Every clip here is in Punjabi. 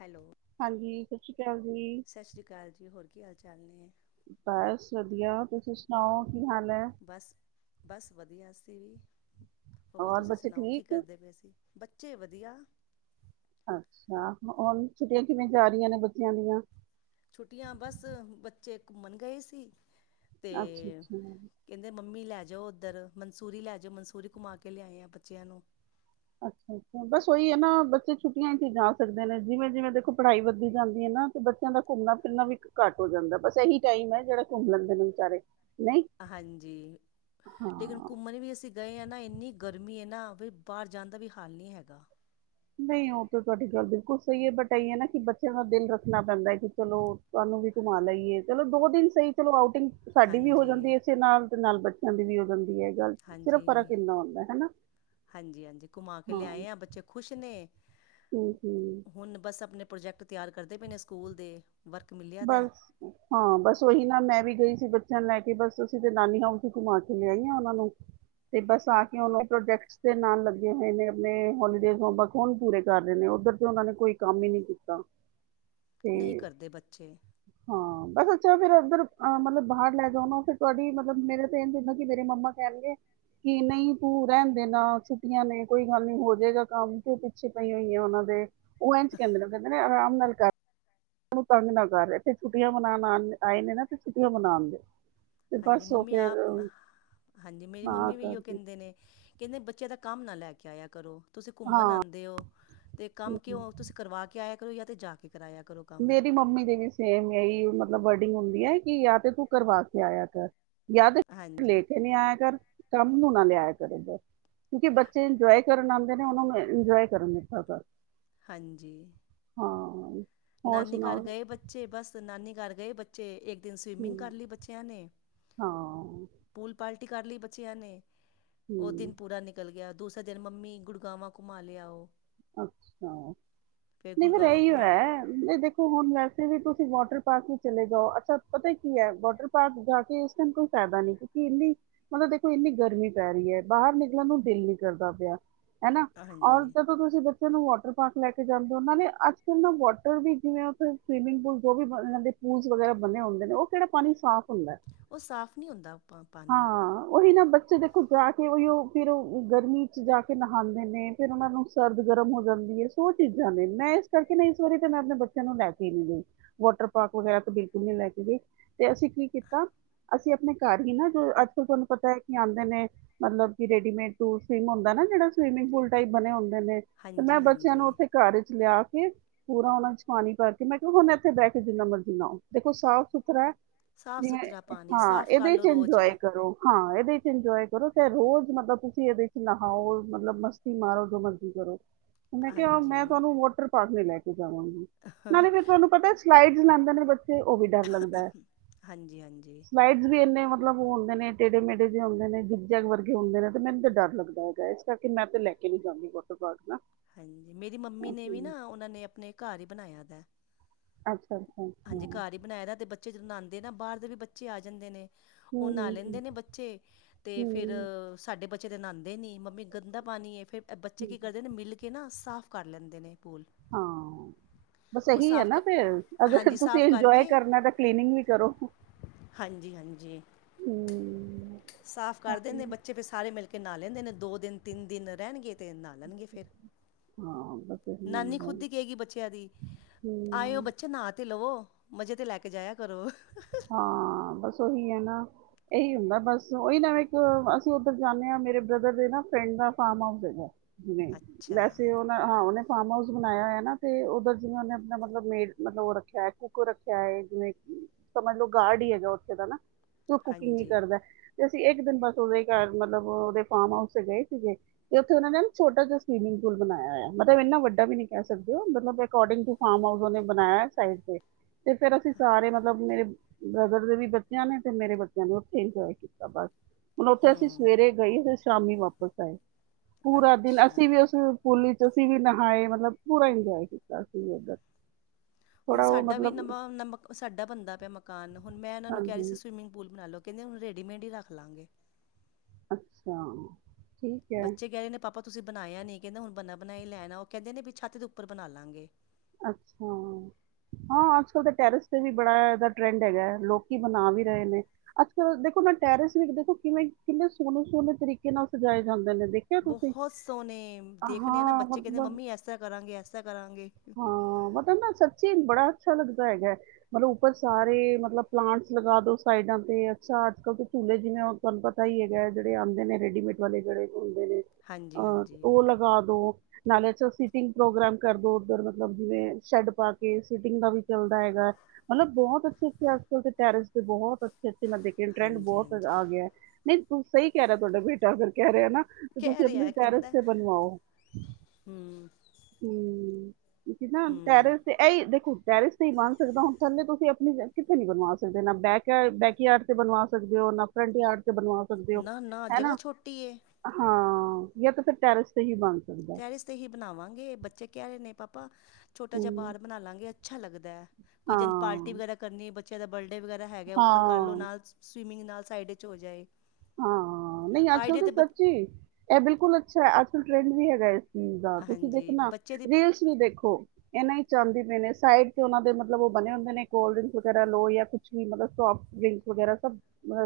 ਹੈਲੋ ਹਾਂਜੀ, ਸਤਿ ਸ੍ਰੀ ਅਕਾਲ ਜੀ। ਸਤਿ ਸ਼੍ਰੀ ਅਕਾਲ ਜੀ ਹੋਰ ਕੀ ਹਾਲ ਚਾਲ ਨੇ। ਬਸ ਵਧੀਆ, ਤੁਸੀਂ ਸੁਣਾਓ? ਕੀ ਹਾਲ ਹੈ? ਬਸ ਬਸ ਵਧੀਆ ਸੀ ਵੀ, ਹੋਰ ਔਰ ਤੁਸੀਂ ਬੱਚੇ ਸੁਣਾਓ ਕੀ ਠੀਕ? ਕਰਦੇ ਪਏ ਸੀ ਬੱਚੇ ਵਧੀਆ। ਅੱਛਾ, ਹੁਣ ਛੁੱਟੀਆਂ ਕਿਵੇਂ ਜਾ ਰਹੀਆਂ ਨੇ ਬੱਚਿਆਂ ਦੀਆਂ ਛੁੱਟੀਆਂ ਬਸ ਬੱਚੇ ਘੁੰਮਣ ਗਏ ਸੀ। ਤੇ ਅੱਛਾ, ਅੱਛਾ। ਕਹਿੰਦੇ ਮੰਮੀ ਲੈ ਜਾ। ਜੋ ਉੱਧਰ ਮਨਸੂਰੀ ਲੈ ਜਾਓ ਮਨਸੂਰੀ ਕਮਾ ਕੇ ਲਿਆਏ ਆ ਬੱਚਿਆਂ ਨੂੰ। ਅੱਛਾ ਅੱਛਾ, ਬਸ ਉਹੀ ਆ ਨਾ ਬੱਚੇ ਛੁੱਟੀਆਂ ਚ ਹੀ ਜਾ ਸਕਦੇ ਨੇ ਜਿਵੇਂ ਜਿਵੇਂ ਦੇਖੋ ਪੜ੍ਹਾਈ ਵੱਧਦੀ ਜਾਂਦੀ ਐ ਨਾ। ਤੇ ਬੱਚਿਆਂ ਦਾ ਘੁੰਮਣਾ ਫਿਰਨਾ ਵੀ ਘੱਟ ਹੋ ਜਾਂਦਾ ਬਸ ਇਹੀ ਟਾਈਮ ਐ ਜਿਹੜਾ ਘੁੰਮ ਲੈਂਦੇ ਨੇ ਵਿਚਾਰੇ ਨਹੀਂ ਹਾਂਜੀ, ਲੇਕਿਨ ਹਾਂ ਘੁੰਮਣ ਵੀ ਅਸੀਂ ਗਏ ਹਾਂ ਨਾ ਇੰਨੀ ਗਰਮੀ ਆ ਨਾ ਵੀ ਬਾਹਰ ਜਾਣ ਦਾ ਵੀ ਹਾਲ ਨਹੀਂ ਹੈਗਾ। ਨਹੀਂ, ਉਹ ਤਾਂ ਤੁਹਾਡੀ ਗੱਲ ਬਿਲਕੁਲ ਸਹੀ ਐ ਬਟਈ ਹੈ ਨਾ ਕਿ ਬੱਚਿਆਂ ਦਾ ਦਿਲ ਰੱਖਣਾ ਪੈਂਦਾ ਹੈ ਕਿ ਚਲੋ ਤੁ ਨੂੰ ਵੀ ਘੁੰਮਾ ਲਈਏ ਚਲੋ ਦੋ ਦਿਨ ਸਹੀ ਚਲੋ ਆ ਸਾਡੀ ਵੀ ਹੋ ਜਾਂਦੀ ਹਾਂਜੀ ਐ ਏਸੇ ਨਾਲ ਤੇ ਨਾਲ ਬੱਚਿਆਂ ਦੀ ਵੀ ਹੋ ਜਾਂਦੀ ਐ। ਚੱਲ ਸਿਰਫ ਫਰਕ ਹਾਂਜੀ ਕਿੰਨਾ ਹੁੰਦਾ। ਹਨਾ। ਹਾਂਜੀ ਹਾਂਜੀ ਘੁਮਾ ਕੇ ਲਿਆਏ ਆ ਬੱਚੇ ਖੁਸ਼ ਨੇ। ਹੂੰ ਹੂੰ ਹੁਣ ਬਸ ਆਪਣੇ ਪ੍ਰੋਜੈਕਟ ਤਿਆਰ ਕਰਦੇ ਪਏ ਨੇ ਸਕੂਲ ਦੇ ਵਰਕ ਮਿਲਿਆ ਦਾ ਬਸ, ਹਾਂ, ਬਸ ਉਹੀ ਨਾ ਮੈਂ ਵੀ ਗਈ ਸੀ। ਲੈ ਕੇ ਬਸ ਅਸੀਂ ਤੇ ਨਾਨੀ ਹਾਊਸ ਚ ਘੁਮਾ ਕੇ ਲਿਆਈ ਹਾਂ। ਉਹਨਾਂ ਨੂੰ ਤੇ ਬਸ ਆ ਕੇ ਉਹਨਾ ਪ੍ਰੋਜੈਕਟਸ ਦੇ ਨਾਲ ਲੱਗੇ ਹੋਏ ਨੇ। ਆਪਣੇ ਹੋਲੀਡੇਜ਼ ਹੋਮਵਰਕ ਹੁਣ ਪੂਰੇ ਕਰ ਰਹੇ ਨੇ। ਬੱਚੇ ਉਹਨਾਂ ਨੇ ਕੋਈ ਕੰਮ ਹੀ ਨਹੀਂ ਕੀਤਾ। ਨਹੀਂ ਤੇ ਕਰਦੇ ਬੱਚੇ- ਹਾਂ ਬਸ ਅੱਛਾ, ਫੇਰ ਉਧਰ ਮਤਲਬ ਬਾਹਰ ਲੈ ਜਾਣਾ। ਫੇਰ ਤੁਹਾਡੀ ਮਤਲਬ ਮੇਰੇ ਤੇ ਇਹ ਹੁੰਦਾ। ਕਿ ਮੇਰੇ ਮਮਾ ਕਹਿਣਗੇ। ਕਿ ਨਹੀਂ ਤੂੰ ਰਹਿਣ ਦੇ ਨਾ ਛੁੱਟੀਆਂ ਨੇ ਕੋਈ ਗੱਲ ਨੀ ਹੋ ਜਾਏਗਾ ਕੰਮ ਤੇ ਪਿੱਛੇ ਪਈ ਹੋਈ ਹੈ। ਉਹਨਾਂ ਦੇ ਉਹ ਇਨ ਚ ਕਹਿੰਦੇ ਨੇ। ਕਹਿੰਦੇ ਨੇ ਆਰਾਮ ਨਾਲ ਕਰ ਤੰਗ ਨਾਲ ਇੇ ਛੱਟੀਆਂ ਮਨਾਉਣ ਆਉਣ ਆਏ ਨੇ ਨਾ ਤੇ ਛੁੱਟੀਆਂ ਮਨਾਉਣ ਗੇ। ਹਾਂਜੀ। ਮੰਮੀ ਆਪ, ਹਾਂਜੀ। ਮੇਰੀ ਹਾਂ ਮੰਮੀ ਵੀ ਇਓ ਕਰਦੀ ਕਹਿੰਦੇ ਨੇ। ਕਹਿੰਦੇ ਬੱਚੇ ਦਾ ਕੰਮ ਨਾ ਲੈ ਕੇ ਆਇਆ ਕਰੋ। ਤੁਸੀਂ ਘੁੰਮਣ ਹਾਂ ਆਉਂਦੇ ਹੋ। ਤੇ ਕੰਮ ਹਮ। ਕਿਉਂ ਤੁਸੀਂ ਕਰਵਾ ਕੇ ਆਇਆ। ਈ ਆ ਤੇ ਜਾ ਕੇ ਕਰਾਇਆ ਕਰੋ ਕੰਮ ਮੇਰੀ ਮੰਮੀ ਦੇ ਵੀ ਸੇਮ ਇਹੀ ਮਤਲਬ ਵਰਡਿੰਗ ਹੁੰਦੀ ਹੈ। ਕਿ ਯ ਤੇ ਤੂੰ ਕਰਵਾ ਕੇ ਆਇਆ ਕਰ ਯਾ ਹਾਂਜੀ ਲੈ ਕੇ ਨਹੀਂ ਆਇਆ ਕਰ। ਕੰਮ ਨੂੰ ਨਾ ਲਿਆਇਆ ਕਰ ਏਧਰ। ਕਿਉਂਕਿ ਬੱਚੇ ਇੰਜੋਏ ਕਰਨ ਆਉਂਦੇ ਨੇ ਉਹਨ ਨੂੰ ਇੰਜੋਏ ਕਰਨ ਦਿੱਤਾ। ਹਾਂਜੀ। ਹਾਂ ਹੋਰ ਨਾਨੀ ਸੁਣਾਓ ਘਰ ਗਏ ਬੱਚੇ, ਬਸ ਨਾਨੀ ਘਰ ਗਏ ਬੱਚੇ। ਤੇ ਸਵਿਮਿੰਗ ਕਰ ਹੂੰ ਲਈ ਬੱਚਿਆਂ ਨੇ। ਹਾਂ ਪੂਲ ਪਾਲਟੀ ਕਰ ਲਈ ਬੱਚਿਆਂ ਨੇ। ਉਹ ਹੂੰ ਦਿਨ ਪੂਰਾ ਨਿਕਲ ਗਿਆ। ਦੂਸਰਾ ਦਿਨ ਮੰਮੀ ਗੁੜਗਾਵਾਂ ਘੁੰਮਾ ਲਿਆ। ਅੱਛਾ। ਨਹੀਂ ਫਿਰ ਗੁੜਗਾਵਾਂ ਇਹੀ ਘੁਮਾ ਹੈ। ਇਹ ਦੇਖੋ ਹੁਣ ਵੈਸੇ ਵੀ ਕੁ ਤੁਸੀਂ ਵਾਟਰ ਪਾਰਕ ਹੀ ਚਲੇ ਜਾਓ। ਅੱਛਾ। ਪਤਾ ਕੀ ਹੈ ਵਾਟਰ ਪਾਰਕ ਜਾ ਕੇ ਇਸ ਟਾਈ ਕੋਈ ਫਾਇਦਾ ਨੀ। ਕਿਉਂਕਿ ਇੰਨੀ ਮਤਲਬ ਦੇਖੋ ਇੰਨੀ ਗਰਮੀ ਪੈ ਰਹੀ ਹੈ। ਬਾਹਰ ਨਿਕਲਣ ਨੂੰ ਦਿਲ ਨਹੀ ਕਰਦਾ ਪਿਆ। ਹਨਾ। ਔਰ ਜ ਹਾਂਜੀ ਤੁਸੀਂ ਬੱਚਿਆਂ ਨੂੰ ਵਾਟਰ ਪਾਰਕ ਲੈ ਕੇ ਜਾਂਦੇ ਹੋ। ਉਹਨਾਂ ਨੇ ਅੱਜਕੱਲ੍ਹ ਨੂੰ ਵਾਟਰ ਵੀ ਜਿਵੇਂ ਉੱਥੇ ਸਵੀਮਿੰਗ ਪੂਲ ਜੋ ਵੀ ਦੇ ਪੂਲ ਵਗੈਰਾ ਬੰਣੇ ਹੁੰਦੇ ਨੇ ਉਹ ਕਿਹੜਾ ਪਾਣੀ ਸਾਫ਼ ਹੁੰਦਾ। ਉਹ ਸਾਫ਼ ਨਹੀਂ ਹੁੰਦਾ ਪਾ ਪਾਣੀ ਹਾਂ, ਉਹੀ ਨਾ ਬੱਚੇ ਦੇਖੋ, ਜਾ ਕੇ ਉਹੀ ਉਹ ਫਿਰ ਗਰਮੀ ਚ ਜਾ ਕੇ ਨਹਾਉਂਦੇ ਨੇ। ਫੇਰ ਉਹਨਾਂ ਨੂੰ ਸਰਦ ਗਰਮ ਹੋ ਜਾਂਦੀ ਹੈ। ਸੋ ਚੀਜ਼ਾਂ ਨੇ ਮੈਂ ਇਸ ਕਰਕੇ ਨਾ, ਇਸ ਵਾਰੀ ਤੇ ਮੈਂ ਆਪਣੇ ਬੱਚਿਆਂ ਨੂੰ ਲੈ ਕੇ ਨਹੀਂ ਗਈ। ਟਰਾਰਕ ਵਗੈਰਾ ਬਿਲਕੁਲ ਨੀ ਲੈ ਕੇ ਗਈ। ਤੇ ਅਸੀਂ ਕੀ ਕੀਤਾ। ਅਸੀਂ ਆਪਣੇ ਘਰ ਹੀ ਨਾ ਜੋ ਅੱਜਕਲ ਪਤਾ ਹੈ ਕਿ ਆਉਂਦੇ ਨੇ, ਮਤਲਬ ਕਿ ਰੇਡੀਮੇਡ ਸਟੂ ਸਮ ਹੁੰਦਾ ਨਾ ਜਿਹੜਾ ਸਵਿਮਿੰਗ ਪੂਲ ਟਇਪ ਬਣੇ ਹੁੰਦਾ। ਨੇ ਤੇ ਮੈਂ ਹਾਂਜੀ ਬੱਚਿਆਂ ਨੂੰ ਹਾਂਜੀ ਉੱਥੇ ਘਰ ਚ ਲਿਆ। ਪੂਰਾ ਉਹਨਾ ਚ ਪਾਣੀ ਪਾਕੇ ਮੈਂ ਕਿਹਾ, ਹੁਣ ਇੱਥੇ ਬਹਿ ਕੇ ਜਿੰਨਾ ਮਰਜੀ ਨਾਓ। ਦੇਖੋ, ਸਾਫ਼- ਸੁਥਰਾ ਸਾਫ਼ ਸੁਥਰਾ ਪਾਣੀ ਹਾਂ। ਸਾਫ਼ ਕਰ ਇਹਦੇ ਚ ਲਓ ਰੋਜ਼ ਇੰਜੋਏ ਕਰੋ। ਹਾਂ। ਇਹਦੇ ਚ ਇੰਜੋਏ। ਕਰੋ ਚ ਰੋਜ਼ ਮਤਲਬ ਤੁਸੀਂ ਇਹਦੇ ਚ ਨਹਾਓ ਮਤਲਬ ਮਸਤੀ ਮਾਰੋ, ਜੋ ਮਰਜ਼ੀ ਕਰੋ। ਮੈ ਕਿਹਾ, ਮੈਂ ਹਾਂਜੀ ਤੁਹਾਨੂੰ ਵਾਟਰ ਪਾਰਕ ਲਈ ਲੈ ਕੇ ਜਾਵਾਂਗੀ। ਨਾਲੇ ਫਿਰ ਤੁਹਾਨੂੰ ਪਤਾ ਸਲਾਈਡ ਲੈਂਦੇ ਨੇ ਬੱਚੇ ਉਹ ਵੀ ਡਰ ਲੱਗਦਾ ਹੈ। ਹਾਂਜੀ ਹਾਂਜੀ ਸਲਾਈਡ ਵੀ ਇੰਨੇ ਮਤਲਬ ਉਹ ਹੁੰਦੇ ਨੇ ਟੇੜੇ ਮੇੜੇਿ ਹੁੰਦੇ ਨੇ ਜਿੱਗ- ਜਗ ਵਰਗੇ ਹੁੰਦੇ ਨੇ, ਤੇ ਮੈਨੂੰ ਤਾਂ ਡਰ ਲੱਗਦਾ ਹੈਗਾ। ਇਸ ਕਰਕੇ ਮੈਂ ਤਾਂ ਲੈ ਕੇ ਵੇ ਜਾਂਦੀ ਵਾਟਰ ਪਾਰਕ ਨਾ। ਮੇਰੀ ਮੰਮੀ ਹਮ, ਨੇ ਵੀ ਨਾ ਉਹਨਾਂ ਨੇ ਆਪਣੇ ਘਰ ਹੀ ਬਣਾਇਆ ਦਾ। ਅੱਛਾ ਅੱਛਾ ਅੱਛਾ ਹਾਂਜੀ। ਹੂੰ ਘਰ ਹੀ ਬਣਾਏ ਦਾ ਤੇ ਬੱਚੇ ਜਦੋਂ ਨ ਨਾਉਂਦੇ ਨਾ ਬਾਹਰ ਦੇ ਵੀ ਬੱਚੇ ਆ ਜਾਂਦੇ ਨੇ। ਉਹ ਨਹਾ ਹੂੰ ਲੈਂਦੇ ਨੇ ਬੱਚੇ। ਤੇ ਫੇਰ ਹੂੰ ਸਾਡੇ ਬ ਬੱਚੇ ਦੇ ਨਹਾਉਂਦੇ ਨਹੀਂ। ਮੰਮੀ ਗੰਦਾ ਪਾਣੀ ਹੈ। ਫਿਰ ਬੱਚੇ ਹੂੰ, ਕੀ ਕਰਦੇ ਨੇ ਮਿਲ ਕੇ ਨਾ ਸਾਫ਼ ਕਰ ਲੈਂਦੇ ਨੇ। ਪੂਲ ਹਾਂ, ਬਸ ਉਹ ਇਹੀ ਆ ਸਾਫ਼ ਕ ਨਾ ਫੇਰ ਹਾਂਜੀ ਅਗਰ ਤੁਸੀਂ ਸਾਫ਼ ਇੰਜੋਏ ਕਰਕੇ ਕਰਨਾ ਤਾਂ ਕਲੀਨਿੰਗ ਵੀ ਕਰੋ। ਹਾਂਜੀ ਹਾਂਜੀ ਹਮ। ਸਾਫ਼ ਕਰ ਦਿੰ ਨੇ ਹਾਂਜੀ ਬੱਚੇ ਫਿਰ ਸਾਰੇ ਮਿਲ ਕੇ ਨਾ ਲੈਂਦੇ ਨੇ, ਦੋ ਦਿਨ, ਤਿੰਨ ਦਿਨ ਰਹਿਣਗੇ। ਅਤੇ ਨਾਲ ਲੈਣਗੇ। ਫਿਰ ਹਾਂ ਬਸ ਇਹੀ ਨਾਨੀ ਹੁੰਦਾ ਖੁੱਦ ਹੈ। ਹੀ ਕਹੇਗੀ ਬੱਚਿਆਂ ਦੀ ਆਏ ਓ ਹਮ ਬੱਚੇ ਨਾਂ ਤੇ ਲਵੋ।। ਮਜ਼ੇ ਤੇ ਲੈ ਕੇ ਜਾਇਆ ਕਰੋ। ਬਸ ਉਹੀ ਹੈ ਹਾਂ, ਇਹੀ ਹੁੰਦਾ ਬਸ ਉਹੀ ਨਾ ਇੱਕ ਅਸੀਂ ਉੱਧਰ ਜਾਣੇ ਆ ਮੇਰੇ ਬ੍ਰਦਰ ਦੇ ਨਾ ਫਰੈਂਡ ਦਾ ਫਾਰਮ ਹਾਊਸ ਹੈਗਾ। ਨਹੀਂ, ਅੱਛਾ ਵੈਸੇ ਉਹਨਾਂ ਹਾਂ ਉਹਨੇ। ਫਾਰਮ ਹਾਊਸ ਬਣਾਇਆ ਹੋਇਆ ਨਾ ਤੇ ਉਧਰ ਜਿਵੇਂ ਉਹਨੇ ਆਪਣਾ ਮਤਲਬ ਮੇ ਮਤਲਬ ਉ ਰੱਖਿਆ ਐ ਕੁਕ ਰੱਖਿਆ ਐ ਜਿਵੇਂ ਕੀ ਸਮਝ ਲਓ ਗਾਰਡ ਹੀ ਹੈਗਾ ਉੱਥੇ ਦਾ ਨਾਂ ਤੇ ਉਹ ਕੁਕਿੰਗ ਵੀ ਹਾਂਜੀ ਕਰਦਾ। ਤੇ ਅਸੀਂ ਇੱਕ ਦਿਨ ਬਸ ਉਹਦੇ ਘਰ ਮਤਲਬ ਉਹਦੇ ਫਾਰਮ ਹਾਊਸ ਤੇ ਗਏ ਸੀਗੇ ਤੇ ਉੱਥੇ ਉਹਨਾਂ ਨੇ ਛੋਟਾ ਜਿਹਾ ਸਵੀਮਿੰਗ ਪੂਲ ਬਣਾਇਆ ਹੋਇਆ ਏ, ਮਤਲਬ ਇਨਾ ਵੱਡਾ ਵੀ ਨੀ ਕਹਿ ਸਕਦੇ ਮਤਲਬ ਅਕੋਡਿੰਗ ਟੂ ਫਾਰਮ ਹਾਊਸ ਉਨੇ ਬਣਾਇਆ ਹੋਇਆ ਸਾਇਡ ਤੇ। ਤੇ ਫੇਰ ਅਸੀਂ ਸਾਰੇ ਮਤਲਬ ਮੇਰੇ ਬ੍ਰਦਰ ਦੇ ਵੀ ਬੱਚਿਆਂ ਨੇ ਤੇ ਮੇਰੇ ਬੱਚਿਆਂ ਨੇ ਉੱਥੇ ਇੰਜੋਏ ਕੀਤਾ ਬਸ। ਹੁਣ ਉੱਥੇ ਅਸੀਂ ਹੂੰ ਸਵੇਰੇ ਗਈ ਤੇ ਸ਼ਾਮੀ ਵਾਪਿਸ ਆਏ ਪੂਰਾ ਦਿਨ ਅੱਛਾ ਅਸੀਂ ਵੀ ਉਸ ਪੂਲ ਚ ਅਸੀਂ ਵੀ ਨਹਾਏ ਮਤਲਬ ਪੂਰਾ ਇੰਜੋਏ ਕੀਤਾ ਸੀ ਅਸੀਂ ਵੀ ਉੱਧਰ। ਹੁਣ ਥੋੜਾ ਉਹ ਸਾਡਾ ਵੀ ਮਤਲਬ ਨਵਾ ਨ ਸਾਡਾ ਬਣਦਾ ਪਿਆ ਮਕਾਨ ਹੁਣ ਮੈਂ ਇਹਨਾਂ ਨੂੰ ਕਹਿ ਰਹੀ ਹਾਂਜੀ ਸੀ ਸਵਿਮਿੰਗ ਪੂਲ ਬਣਾ ਲਓ। ਕਹਿੰਦੇ ਹੁਣ ਰੇਡੀਮੇਡ ਹੀ ਰੱਖ ਲਾਂਗੇ। ਅੱਛਾ, ਠੀਕ ਹੈ ਬੱਚੇ ਕਹਿ ਰਹੇ ਨੇ ਪਾਪਾ ਤੁਸੀਂ ਬਣਾਇਆ ਨੀ ਕਹਿੰਦਾ ਹੁਣ ਬਣਾ ਬਣਾਈ ਲੈਣਾ ਉਹ ਕਹਿੰਦੇ ਨੇ ਵੀ ਛੱਤ ਦੇ ਉੱਪਰ ਬਣਾ ਲਾਂਗੇ। ਅੱਛਾ, ਹਾਂ, ਅੱਜ ਕੱਲ੍ਹ ਤਾਂ ਟੈਰਿਸ ਤੇ ਵੀ ਬੜਾ ਇਹਦਾ ਟਰੈਂਡ ਹੈਗਾ ਲੋਕੀ ਬਣਾ ਵੀ ਰਹੇ ਨੇ ਅੱਜ ਕੱਲ ਦੇਖੋ ਪਰ, ਟੈਰਿਸ ਵਿੱਚ ਦੇਖੋ ਕਿਵੇਂ, ਕਿੰਨੇ ਸੋਹਣੇ--ਸੋਹਣੇ ਤਰੀਕੇ ਨਾਲ, ਸਜਾਏ ਜਾਂਦੇ ਨੇ। ਦੇਖਿਆ ਤੁਸੀਂ ਬਹੁਤ ਸੋਹਣੇ, ਦੇਖਦੇ ਆ ਨਾ ਹਾਂ ਬੱਚੇ, ਕਹਿੰਦੇ ਮੰਮੀ, ਐਸਾ ਕਰਾਂਗੇ ਐਸਾ ਕਰਾਂਗੇ। ਹਾਂ, ਪਤਾ ਨਾ ਸੱਚੀ, ਬੜਾ ਅੱਛਾ, ਲੱਗਦਾ ਹੈ ਹੈਗਾ--ਤਲਬ ਉੱਪਰ ਸਾਰੇ ਮਤਲਬ ਪਲਾਂਟਸ ਲਗਾ ਦੋ ਸਾਈਡਾਂ ਤੇ ਅੱਛਾ ਅੱਜ ਕੱਲ ਤੇ ਝੂਲੇ, ਜਿਵੇਂ ਹੁਣ ਤੁਹਾਨੁੰ ਪਤਾ ਹੀ ਹੈਗਾ, ਜਿਹੜੇ ਆਉਂਦੇ ਨੇ ਰੈਡੀਮੇਡੇ ਵਾਲੇ, ਜਿਹੜੇ ਨੇ ਅਹ, ਹਾਂਜੀ--ਹਾਂਜੀ। ਉਹ ਲਗਾ ਦੋ ਨਾਲੇ ਤੁਸੀਂ, ਸਿਟਿੰਗ ਪ੍ਰੋਗਰਾਮ ਕਰ ਦੋ। ਪਰ, ਮਤਲਬ ਜਿਵੇਂ ਸ਼ੈੱਡ ਪਾ ਕੇ ਸੀਟਿੰਗ ਦਾ ਵੀ ਚਲਦਾ ਹੈਗਾ, ਏ ਮਤਲਬ ਬਹੁਤ ਅੱਛੇ ਅੱਛੇ ਅਜਕਲ ਤੇ ਟੈਰੀਸ, ਤੇ ਬਹੁਤ ਸਚੀ ਮੈਂ ਦੇਖਿਆ, ਟਰੈਂਡ ਹਾਂਜੀ ਬਹੁਤ ਹਾਂਜੀ ਆ ਗਿਆ ਏ, ਨਹੀਂ ਸੋ ਸਹੀ ਕਹਿ ਰਿਹਾ, ਤੁਹਾਡਾ ਬੇਟਾ ਅਗਰ ਕਹਿ ਰਿਹਾ ਨਾ ਤੇ, ਤੁਸੀਂ ਕਹਿ ਆਪਣੇ ਰਿਹਾ ਟੈਰਿਸ ਕਹਿੰਦਾ ਤੇ,, ਬਣਵਾਓ ਹਮ ਹੂੰ ਕਿੳਕੀ ਨਾ, ਹਮ ਟੈਰਿਸ ਤੇ ਇਹੀ ਦੇਖੋ ਟੈਰਿਸ ਤੇ ਹੀ ਬਣ ਸਕਦਾ ਹੁਣ ਥੱਲੇ ਤੁਸੀਂ ਆਪਣੀ ਕਿੱਥੇ ਨਈ ਬਣਵਾ ਸਕਦੇ ਬੈਕ ਯਾਰਡ ਤੇ ਬਣਵਾ ਸਕਦੇ ਹੋ। ਣ ਆਪਰ ਆ [unintelligible] [inaudible] ਬਣਵਾ ਸਕਦੇ ਹੋ, ਨਾ ਨਾ ਜਗ੍ਹਾ ਹੈਨਾ ਛੋਟੀ ਏ ਹਾਂ ਯਾਂ ਤੇ ਫਿਰ ਟੈਰਿਸ ਤੇ ਹੀ ਬੰ ਟੈਰਿਸ, ਤੇ ਹੀ ਬਣਾਵਾਂਗੇ, ਬੱਚੇ ਕਹਿ ਰਹੇ ਨੇ ਪਾਪਾ ਛੋਟਾ ਜਿਹਾ, ਹੂੰ ਬਾਰ ਬਣਾ ਲਾਂਗੇ ਅੱਛਾ ਲੱਗਦਾ ਏ, ਕੋਈ ਪਾਰਟੀ ਹਾਂ ਵਗੈਰਾ ਕਰਨੀ, ਬੱਚਿਆਂ ਦਾ ਬਰਡੇ ਬਰਡੇ, ਵਗੈਰਾ ਹੈਗਾ ਉੱਪਰ ਕਰ ਲਓ, ਹਾਂ ਨਾਲ ਸਵੀਮਿੰਗ, ਨਾਲ ਸਾਈਡ ਚ ਹੋ ਜਾਏ। ਹਾਂ, ਨਹੀਂ ਅੱਜ ਕੱਲ ਆਈਡੀਆ ਤਾਂ ਤੇ ਬ ਸੱਚੀ ਟੀਵੀ, ਲਾ ਨਈ ਹਾਂਜੀ ਦੇਖਣਾ, ਬੱਚੇ ਦੀ ਰੀਲਸ ਵੀ ਦੇਖੋ। ਇਹਨਾ ਹੀ ਚ ਆਦੀ ਪਏ ਨੇ ਸਾਈਡ ਤੇ ਉਹਨਾਂ ਦੇ ਮਤਲਬ ਉਹ ਬਣੇ ਹੁੰਦੇ ਨੇ ਕੋਲਡ ਡਰਿੰਕਸ ਵਗੈਰਾ ਲੋ ਜਾਂ ਕੁਛ ਵੀ ਮਤਲਬ [inaudible] ਵੇਸਟ, ਵਗੈਰਾ ਸਭ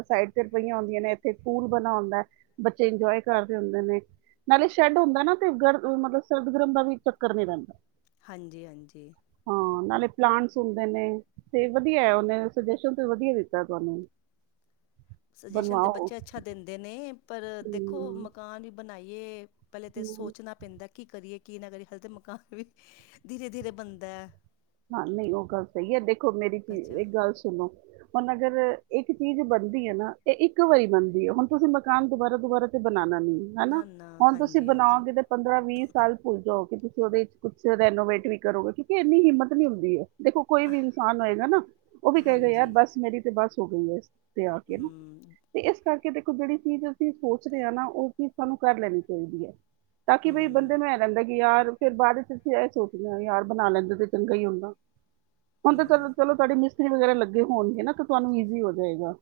ਸਾਈਡ ਤੇ ਪਈਆਂ, ਹੁੰਦੀਆਂ ਨੇ। ਤੇ ਪੂਲ, ਬਣਾ ਹੁੰਦਾ ਏ, ਬੱਚੇ ਇੰਜੋਏ ਕਰਦੇ ਹੁੰਦੇ ਨੇ। ਨਾਲੇ ਸ਼ੈੱਡ ਹੁੰਦਾ ਨਾ, ਮਤਲਬ ਸਰਦ ਗਰਮ ਦਾ ਵੀ ਚੱਕਰ ਨੀ ਰਹਿਣਾ ਹਾਂਜੀ ਹਾਂਜੀ। ਨਾਲੇ ਪਲਾਂਟਸ ਹੁੰਦੇ ਨੇ ਸੁਜੈਸ਼ਨ ਤੇ, ਬਣਵਾਓ ਬੱਚੇ ਅੱਛਾ ਦਿੰਦੇ ਨੇ, ਪਰ ਦੇਖੋ ਹਮ, ਮਕਾਨ ਪਹਿਲੇ ਤੇ ਹਮ। ਸੋਚਣਾ ਪੈਂਦਾ, ਕੀ ਕਰੀਏ ਕੀ, ਅੱਜ ਕੱਲ ਮਕਾਨ ਵੀ ਧੀਰੇ ਧੀਰੇ ਬਣਦਾ ਐ ਹਾਂ, ਨਹੀਂ ਉਹ ਗੱਲ ਸਹੀ ਏ, ਦੇਖੋ ਮੇਰੀ ਅੱਛਾ ਇਕ ਗੱਲ ਸੁਣੋ ਹੁਣ, ਅਗਰ ਇੱਕ ਚੀਜ਼ ਬਣਦੀ ਹੈ ਨਾ ਤੇ ਇੱਕ ਵਾਰੀ ਬਣਦੀ ਹੈ। ਹੈਨਾ ਨਾ ਨਾ ਹੁਣ ਤੁਸੀਂ ਹਾਂਜੀ ਹਾਂਜੀ ਬਣਾਓਗੇ ਤਾ, ਪੰਦਰਾਂ ਵੀਹ ਸਾਲ ਭੁੱਲ ਜਾਓ। ਕਿ ਤੁਸੀ ਉਹਦੇ ਚ ਕੁਛ ਰੈਨੋਵੇਟ ਵੀ ਕਰੋਗੇ। ਕਿਉਂਕਿ, ਇੰਨੀ ਹਿੰਮਤ ਨਈ ਹੁੰਦੀ ਏ। ਦੇਖੋ, ਕੋਈ ਵੀ ਅਹ ਇਨਸਾਨ, ਹੋਏਗਾ ਨਾ ਉਹ ਵੀ ਕਹਿਗਾਏ ਯਾਰ ਹਾਂਜੀ ਬਸ, ਮੇਰੀ ਤੇ ਬਸ ਹੋ ਗਈਏ। ਤੇ ਆ ਕੇ ਨਾ ਹੂੰ ਤੇ ਇਸ ਕਰਕੇ? [unintelligible] ਕਿ ਦੇਖੋ, ਜੇਹੜੀ ਚੀਜ਼ ਅਸੀਂ ਸੋਚ ਰਹੇ ਹਾਂ ਨਾ, ਉਹੀ ਸਾਨੂੰ ਕਰ ਲੈਣੀ ਚਾਹੀਦੀ ਹੈ। ਤਾਂ ਕਿ, ਬਈ ਬੰਦੇ ਹੂੰ ਨੂੰ ਇਹ ਰਹਿੰਦਾ ਕਿ ਯਾਰ, ਫਿਰ ਬਾਅਦ ਵਿੱਚ ਅਸੀ ਇਹ ਸੋਚਦੇ ਆ ਯਾਰ ਬਣਾ ਲੈਂਦੇ ਤੇ ਚੰਗਾ ਹੀ ਹੁੰਦਾ, ਹੁਣ ਤੇ ਚ ਚਲੋ ਹੂੰ -ਚਲੋ ਤੁਹਾਡੀ ਮਿਸ ਪੱਤੇ, ਵਗੈਰਾ ਲੱਗੇ ਹੋਣਗੇ ਨਾ, ਤੁਹਾਨੂੰ ਈਜ਼ੀ ਹੋ ਜਾਏਗਾ।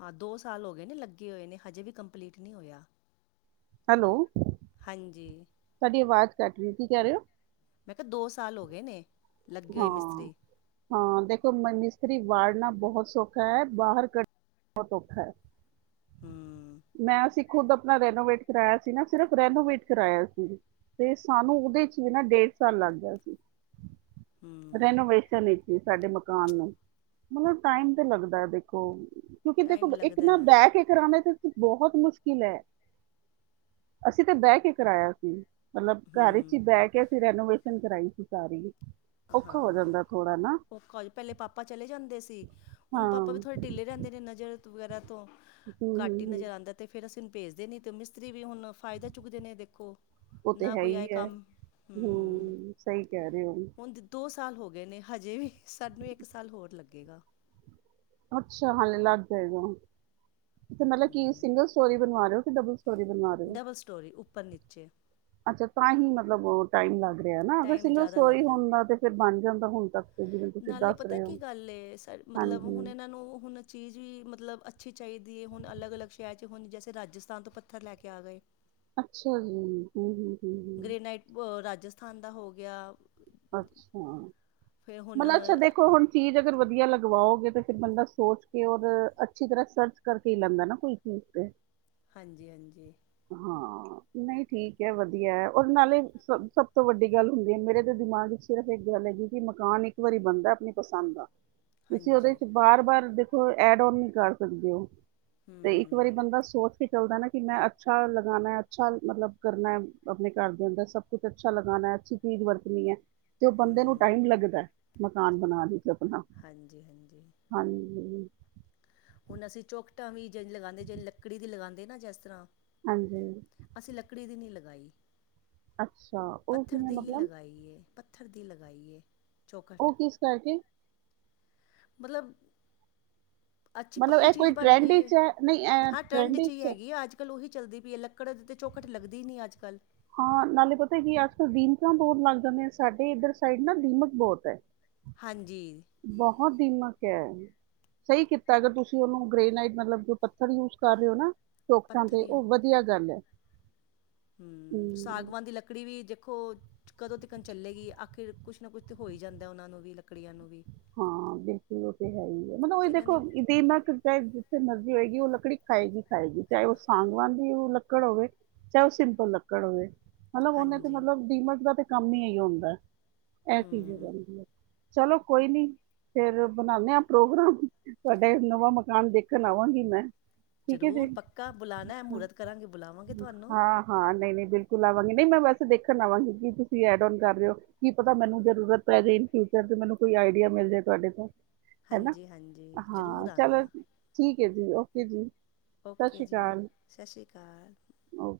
ਹਾਂ, ਦੋ ਸਾਲ ਹੋ ਗਏ ਨੇ ਲੱਗੇ ਹੋਏ ਨੇ। ਹਜੇ ਵੀ ਕੰਪਲੀਟ ਨਹੀਂ ਹੋਇਆ। ਹੈਲੋ।? ਹਾਂਜੀ। ਤੁਹਾਡੀ, ਆਵਾਜ਼ ਕੱਟ ਰਹੀ। ਕਿ ਕਹਿ ਰਹੇ ਹੋ? ਮੈਂ ਕਿਹਾ, ਦੋ ਸਾਲ ਹੋ ਗਏ ਨੇ, ਲੱਗੇ ਹੋਏ ਹਾਂ ਮਿਸਤਰੀ। ਹਾਂ ਦੇਖੋ, ਮਿਸਤਰੀ ਵਾੜਨਾ ਬਹੁਤ ਸੌਖਾ ਹੈ। ਬਾਹਰ ਕੱਢ ਬਹੁਤ ਔਖਾ ਹੈ। ਹੂੰ ਮੈਂ ਅਸੀ ਖੁਦ ਆਪਣਾ ਰੈਨੋਵੇਟ ਕਰਾਯਾ ਸੀ ਨਾ ਸਿਰਫ ਰੈਨੋਵੇਟ ਕਰਾਯਾ ਸੀ, ਤੇ ਸਾਨੂੰ ਉਹਦੇ ਚ ਵੀ ਨਾ ਡੇਢ ਸਾਲ, ਲੱਗ ਗਿਆ ਸੀ। [unintelligible] ਹੂੰ ਰੈਨੋਵੇਟ, ਕਰਨੀ ਸੀ ਸਾਡੇ ਮਕਾਨ ਨੂੰ, ਮਤਲਬ ਟਾਈਮ ਤੇ ਲੱਗਦਾ ਦੇਖੋ। ਕਿਉਂਕਿ ਟਾਈਮ ਦੇਖੋ ਇੱਕ ਲੱਗਦਾ ਨਾ ਹੈ। ਬਹਿ ਕੇ ਕਰਾਉਦਾ ਤੇ। ਬਹੁਤ ਮੁਸ਼ਕਿਲ ਹੈ ਅਸੀ ਤੇ ਬਹਿ ਕੇ ਕਰਾਇਆ ਸੀ। ਮਤਲਬ ਘਰ ਏਚ ਹੀ ਹੂੰ ਬਹਿ ਕੇ ਅਸੀਂ ਰੈਨੋਵੇਸ਼ਨ ਕਰਾਈ ਸੀ ਸਾਰੀ। ਔਖਾ ਹੋ ਜਾਂਦਾ ਥੋੜਾ। ਨਾ ਹੋਰ ਪਹਿਲੇ ਪਾਪਾ ਚਲੇ ਜਾਂਦੇ ਸੀ। ਹੁਣ ਹਾਂ ਪਾਪਾ ਵੀ ਹੂੰ ਥੋੜੇ ਢਿੱਲੇ ਰਹਿੰਦੇ ਨੇ ਨਜ਼ਰ। ਵਗੈਰਾ ਤੋਂ ਹੂੰ ਕੱਟ ਹੀ ਹੂੰ ਨਜ਼ਰ ਆਉਂਦਾ ਤੇ ਫੇਰ ਅਸੀਂ ਹੁਣ ਭੇਜਦੇ ਨੀ ਤੇ ਮਿਸਤਰੀ। ਵੀ ਹੁਣ ਫਾਇਦਾ ਚੁੱਕਦੇ ਨੇ ਦੇਖੋ। ਉਹ ਤੇ ਨਾ ਹੈ ਕੋਈ ਇ ਆਏ ਹੈ ਕੰਮ ਹਮ ਸਹੀ ਕਹਿ ਰਹੇ ਹੋ। ਦੋ ਸਾਲ ਹੋ ਗਏ ਨੇ। ਹਜੇ ਵੀ ਸਾਨੂੰ ਇੱਕ ਸਾਲ ਹੋਰ ਲੱਗੇਗਾ। ਅੱਛਾ, ਹਾਲੇ ਲੱਗ ਜਾਏਗਾ। ਮਤਲਬ ਕਿ ਹਮ ਸਿੰਗਲ ਸਟੋਰੀ ਬਣਵਾ ਰਹੇ ਹੋ ਕਿ ਡਬਲ ਸ। ਡਬਲ ਸਟੋਰੀ ਉਪਰ- ਨੀਚੇ। ਅੱਛਾ, ਤਾਂ ਹੀ ਮਤਲਬ ਟਾਈਮ ਲੱਗ ਰਿਹਾ ਨਾ। ਅਗਰ ਟਾਈਮ ਸਿੰਗਲ ਜ਼ਿਆਦਾ ਲੱਗ ਸਟੋਰੀ ਜਾਂਦਾ ਹੁੰਦਾ ਤੇ ਫਿਰ ਬਣ ਜਾਂਦਾ ਹੁਣ ਤੱਕ। ਤੇ ਜਿਵੇਂ ਤੁਸੀਂ ਨਾਲੇ ਦੱਸ ਪਤਾ ਰਹੇ ਕੀ ਹੋ ਗੱਲ ਏ ਸ ਸਮਤਲਬ ਹਾਂਜੀ ਹੁਣ ਇਹਨਾਂ ਨੂੰ ਹੁਣ ਚੀਜ਼ ਵੀ ਮਤਲਬ। ਅੱਛੀ ਚਾਹੀਦੀ ਹੁਣ ਅਲਗ- ਅਲੱਗ ਸ਼ਹਿਰ ਚ ਹੁਣ ਜੈਸੇ ਰਾਜਸਥਾਨ ਤੋਂ ਪੱਥਰ ਲੈ ਕੇ ਆ ਗਏ। ਅੱਛਾ ਜੀ ਹਮ ਹਮ। ਗ੍ਰੇਨਾਈਟ ਪ ਰਾਜਸਥਾਨ ਦਾ ਹੋ ਗਿਆ। ਅੱਛਾ, ਫਿਰ ਹੁਣ ਮਤਲਬ ਅੱਛਾ ਦੇਖੋ ਹੁਣ ਚੀਜ਼। ਅਗਰ ਵਧੀਆ ਲਗਵਾਓਗੇ ਤੇ ਫਿਰ ਬੰਦਾ ਸੋਚ ਕੇ ਔਰ ਅੱਛੀ ਤਰ੍ਹਾਂ ਸਰਚ ਕਰਕੇ ਹੀ ਲੈਂਦਾ ਨਾ ਕੋਈ ਚੀਜ਼ ਤੇ। ਹਾਂਜੀ- ਹਾਂਜੀ। ਹਾਂ ਨਹੀਂ ਠੀਕ ਹੈ, ਵਧੀਆ ਹੈ ਔਰ ਨਾਲੇ ਸਭ -ਸਭ ਤੋਂ ਵੱਡੀ ਗੱਲ ਹੁੰਦੀ ਹੈ ਮੇਰੇ। ਦਿਮਾਗ ਚ ਸਿਰਫ ਇੱਕ ਗੱਲ ਹੈਗੀ ਕਿ ਮਕਾਨ ਇੱਕ ਵਾਰੀ ਬਣਦੈ ਆਪਣੀ ਪਸੰਦ ਦਾ। ਤੁਸੀਂ ਉਹਦੇ ਹਾਂਜੀ ਚ ਬਾਰ- ਬਾਰ ਦੇਖੋ ਐਡ ਓਨ ਨਹੀਂ ਕਰ ਸਕਦੇ ਹੋ। ਤੇ ਇੱਕ ਹਮ ਵਾਰੀ ਬੰਦਾ ਸੋਚ ਕੇ। ਚੱਲਦਾ ਨਾ ਕਿ ਮੈਂ ਅੱਛਾ ਲਗਾਨੈ, ਅੱਛਾ ਮਤਲਬ ਕਰਨੈ ਆਪਣੇ ਘਰ ਦੇ ਅੰਦਰ ਸਭ ਕੁਛ ਅੱਛਾ ਲਗਾਨੈ। ਅੱਛੀ ਚੀਜ਼ ਵਰਤਣੀ ਹੈ ਤੇ ਉਹ ਬੰਦੇ ਨੂੰ ਹਮ ਟਾਈਮ ਲੱਗਦਾ ਮਕਾਨ ਬਣਾਣ ਚ। ਸਪਨਾ ਹਾਂਜੀ ਹਾਂਜੀ ਹਾਂਜੀ। ਹੁਣ ਅਸੀਂ ਚੋਖਟਾਂ ਵੀ ਜੇੜੀ ਲਗਾਉਂਦੇ ਜੇੜੀ ਲੱਕੜੀ ਦੀ ਲਗਾਦੇ ਨਾ ਜਿਸ ਤਰ੍ਹਾਂ। ਹਾਂਜੀ, ਅਸੀਂ ਲੱਕੜੀ ਦੀ ਨਹੀਂ ਲਗਾਈ। ਅੱਛਾ ਉਹ ਪੱਥਰ ਕਿਵੇਂ ਦੀ ਹੀ ਮਤਲਮ। ਲਗਾਈ ਏ ਪੱਥਰ ਦੀ ਲਗਾਈਏ। ਉਹ ਕਿਸ ਕਰਕੇ? ਮਤਲਬ। ਅੱਛੀ ਮਤਲਬ ਪੱਕੀ ਇਹ ਕੋਈ ਚੀਜ਼ ਬਣ ਟਰੈਂਡ ਗਈ ਹੈ। ਵਿੱਚ ਨਹੀਂ ਇਹ ਹਾਂ, ਟਰੈਂਡ ਚ ਹੀ ਵਿੱਚ ਹੈ ਹੈਗੀ ਆ। ਅੱਜ ਕੱਲ ਉਹੀ। ਚੱਲਦੀ ਪਈ ਹੈ। ਲੱਕੜ ਤੇ ਝੌਖਟ ਲਗਦੀ ਹੀ ਨ ਅਜ ਕੱਲ੍ਹ। ਹਾਂ। ਨਾਲੇ ਪਤਾ ਕਿ ਹੈ! ਅੱਜ ਕੱਲ੍ਹ ਦੀਮਕਾਂ ਬਹੁਤ ਲੱਗ ਜਾਂਦੀ ਹੈ। ਸਾਡੇ ਇੱਧਰ ਸਾਈਡ ਨਾ ਦੀਮਕ ਬਹੁਤ ਹੈ। ਹਾਂਜੀ ਬਹੁਤ ਦਿਮਾਗ। ਸਹੀ ਕੀਤਾ। ਅਗਰ ਤੁਸੀਂ ਉਹਨੂੰ! ਗ੍ਰੇਨਾਈਡ, ਮਤਲਬ ਜੋ ਪੱਥਰ ਯੂਜ ਕਰ ਰਹੇ ਹੋ ਨਾ। ਟੋਕਟਾਂ ਪੱਥਰ ਤੇ, ਉਹ ਵਧੀਆ ਗੱਲ ਹੈ। ਹਮ। ਹੂੰ ਸਾਗਵਾਨ ਦੀ ਲੱਕੜੀ ਵੀ ਜ। ਦੇਖੋ ਕਦੋਂ ਤਿਕੜ ਚੱਲੇਗੀ? ਆਖਿਰ ਕੁਛ ਨਾ ਕੁਛ ਤਾਂ ਹੋ ਹੀ ਜਾਂਦਾ ਉਹਨਾਂ ਨੂੰ ਵੀ। ਲੱਕੜੀਆਂ ਨੂੰ ਵੀ। ਹਾਂ। ਬਿਲਕੁਲ, ਉਹ ਤੇ ਹੈ ਹੀ ਹੈ। ਮਤਲਬ ਤੇ ਉਹ ਇਹਨਾਂ ਦੇਖੋ ਨੇ ਦਿਮਕ ਚਾਹੇ ਜਿੱਥੇ ਮਰਜੀ। ਹੋਏਗੀ। ਉਹ ਲੱਕੜੀ ਖਾਏਗੀ ਖਾਏਗੀ। ਚਾਹੇ ਉਹ ਸਾਂਗਵਾਂ ਦੀ ਲੱਕੜ ਹੋਵੇ। ਚਾਹੇ ਉਹ ਸਿੰਪਲ ਲੱਕੜ ਹੋਵੇ। ਮਤਲਬ ਓਹਨੇ, ਹਾਂਜੀ ਮਤਲਬ ਡੀਮਕ ਦਾ ਤੇ ਕੰਮ ਹੀ ਹੁੰਦਾ ਹੈ। ਇਹ ਚੀਜ਼ ਹੋ ਹੂੰ ਜਾਂਦੀ ਹੈ। ਚਲੋ ਕੋਈ ਨੀ। ਫੇਰ ਬਣਾਦੇ ਆ ਪ੍ਰੋਗਰਾਮ ਤੁਹਾਡਾ ਨਵਾਂ ਮਕਾਨ ਦੇਖਣ ਆਵਾਂਗੀ ਮੈਂ। ਠੀਕ ਹੈ ਜੇ। ਜ਼ਰੂਰ ਪੱਕਾ ਬੁਲਾਣਾ ਹੈ ਮਹੂਰਤ ਕਰਾਂਗੇ ਬੁਲਾਵਾਂਗੇ ਤੁਹਾਨੂੰ ਹਾਂ ਹਾਂ! ਨਹੀਂ ਨਹੀਂ! ਬਿਲਕੁਲ ਆਵਾਂਗੇ। ਮੈਂ ਵੈਸੇ ਦੇਖਣ ਆਵਾਂਗੀ। ਕਿ ਤੁਸੀਂ ਐਡ ਕਰ ਰਹੇ ਹੋ। ਕੀ ਪਤਾ ਮੈਨੂੰ ਜਰੂਰਤ ਪਈ ਜਾਵੇ ਇਨ। ਮੈਨੂੰ ਕੋਈ ਆਈਡੀਆ ਮਿਲ ਜਾ ਤੁਹਾਡੇ ਤੋਂ। ਹੈਨਾ ਹਾਂਜੀ ਹਾਂਜੀ ਜ਼ਰੂਰ ਹਾਂ! ਚਲੋ ਆਣਾ ਠੀਕ। ਓਕੇ ਜੀ, ਓਕੇ ਜੀ! ਸਤਿ ਓਕੇ ਸ਼੍ਰੀ ਜੀ। ਅਕਾਲ ਸਤਿ ਸ਼੍ਰੀ ਅਕਾਲ। ਓਕੇ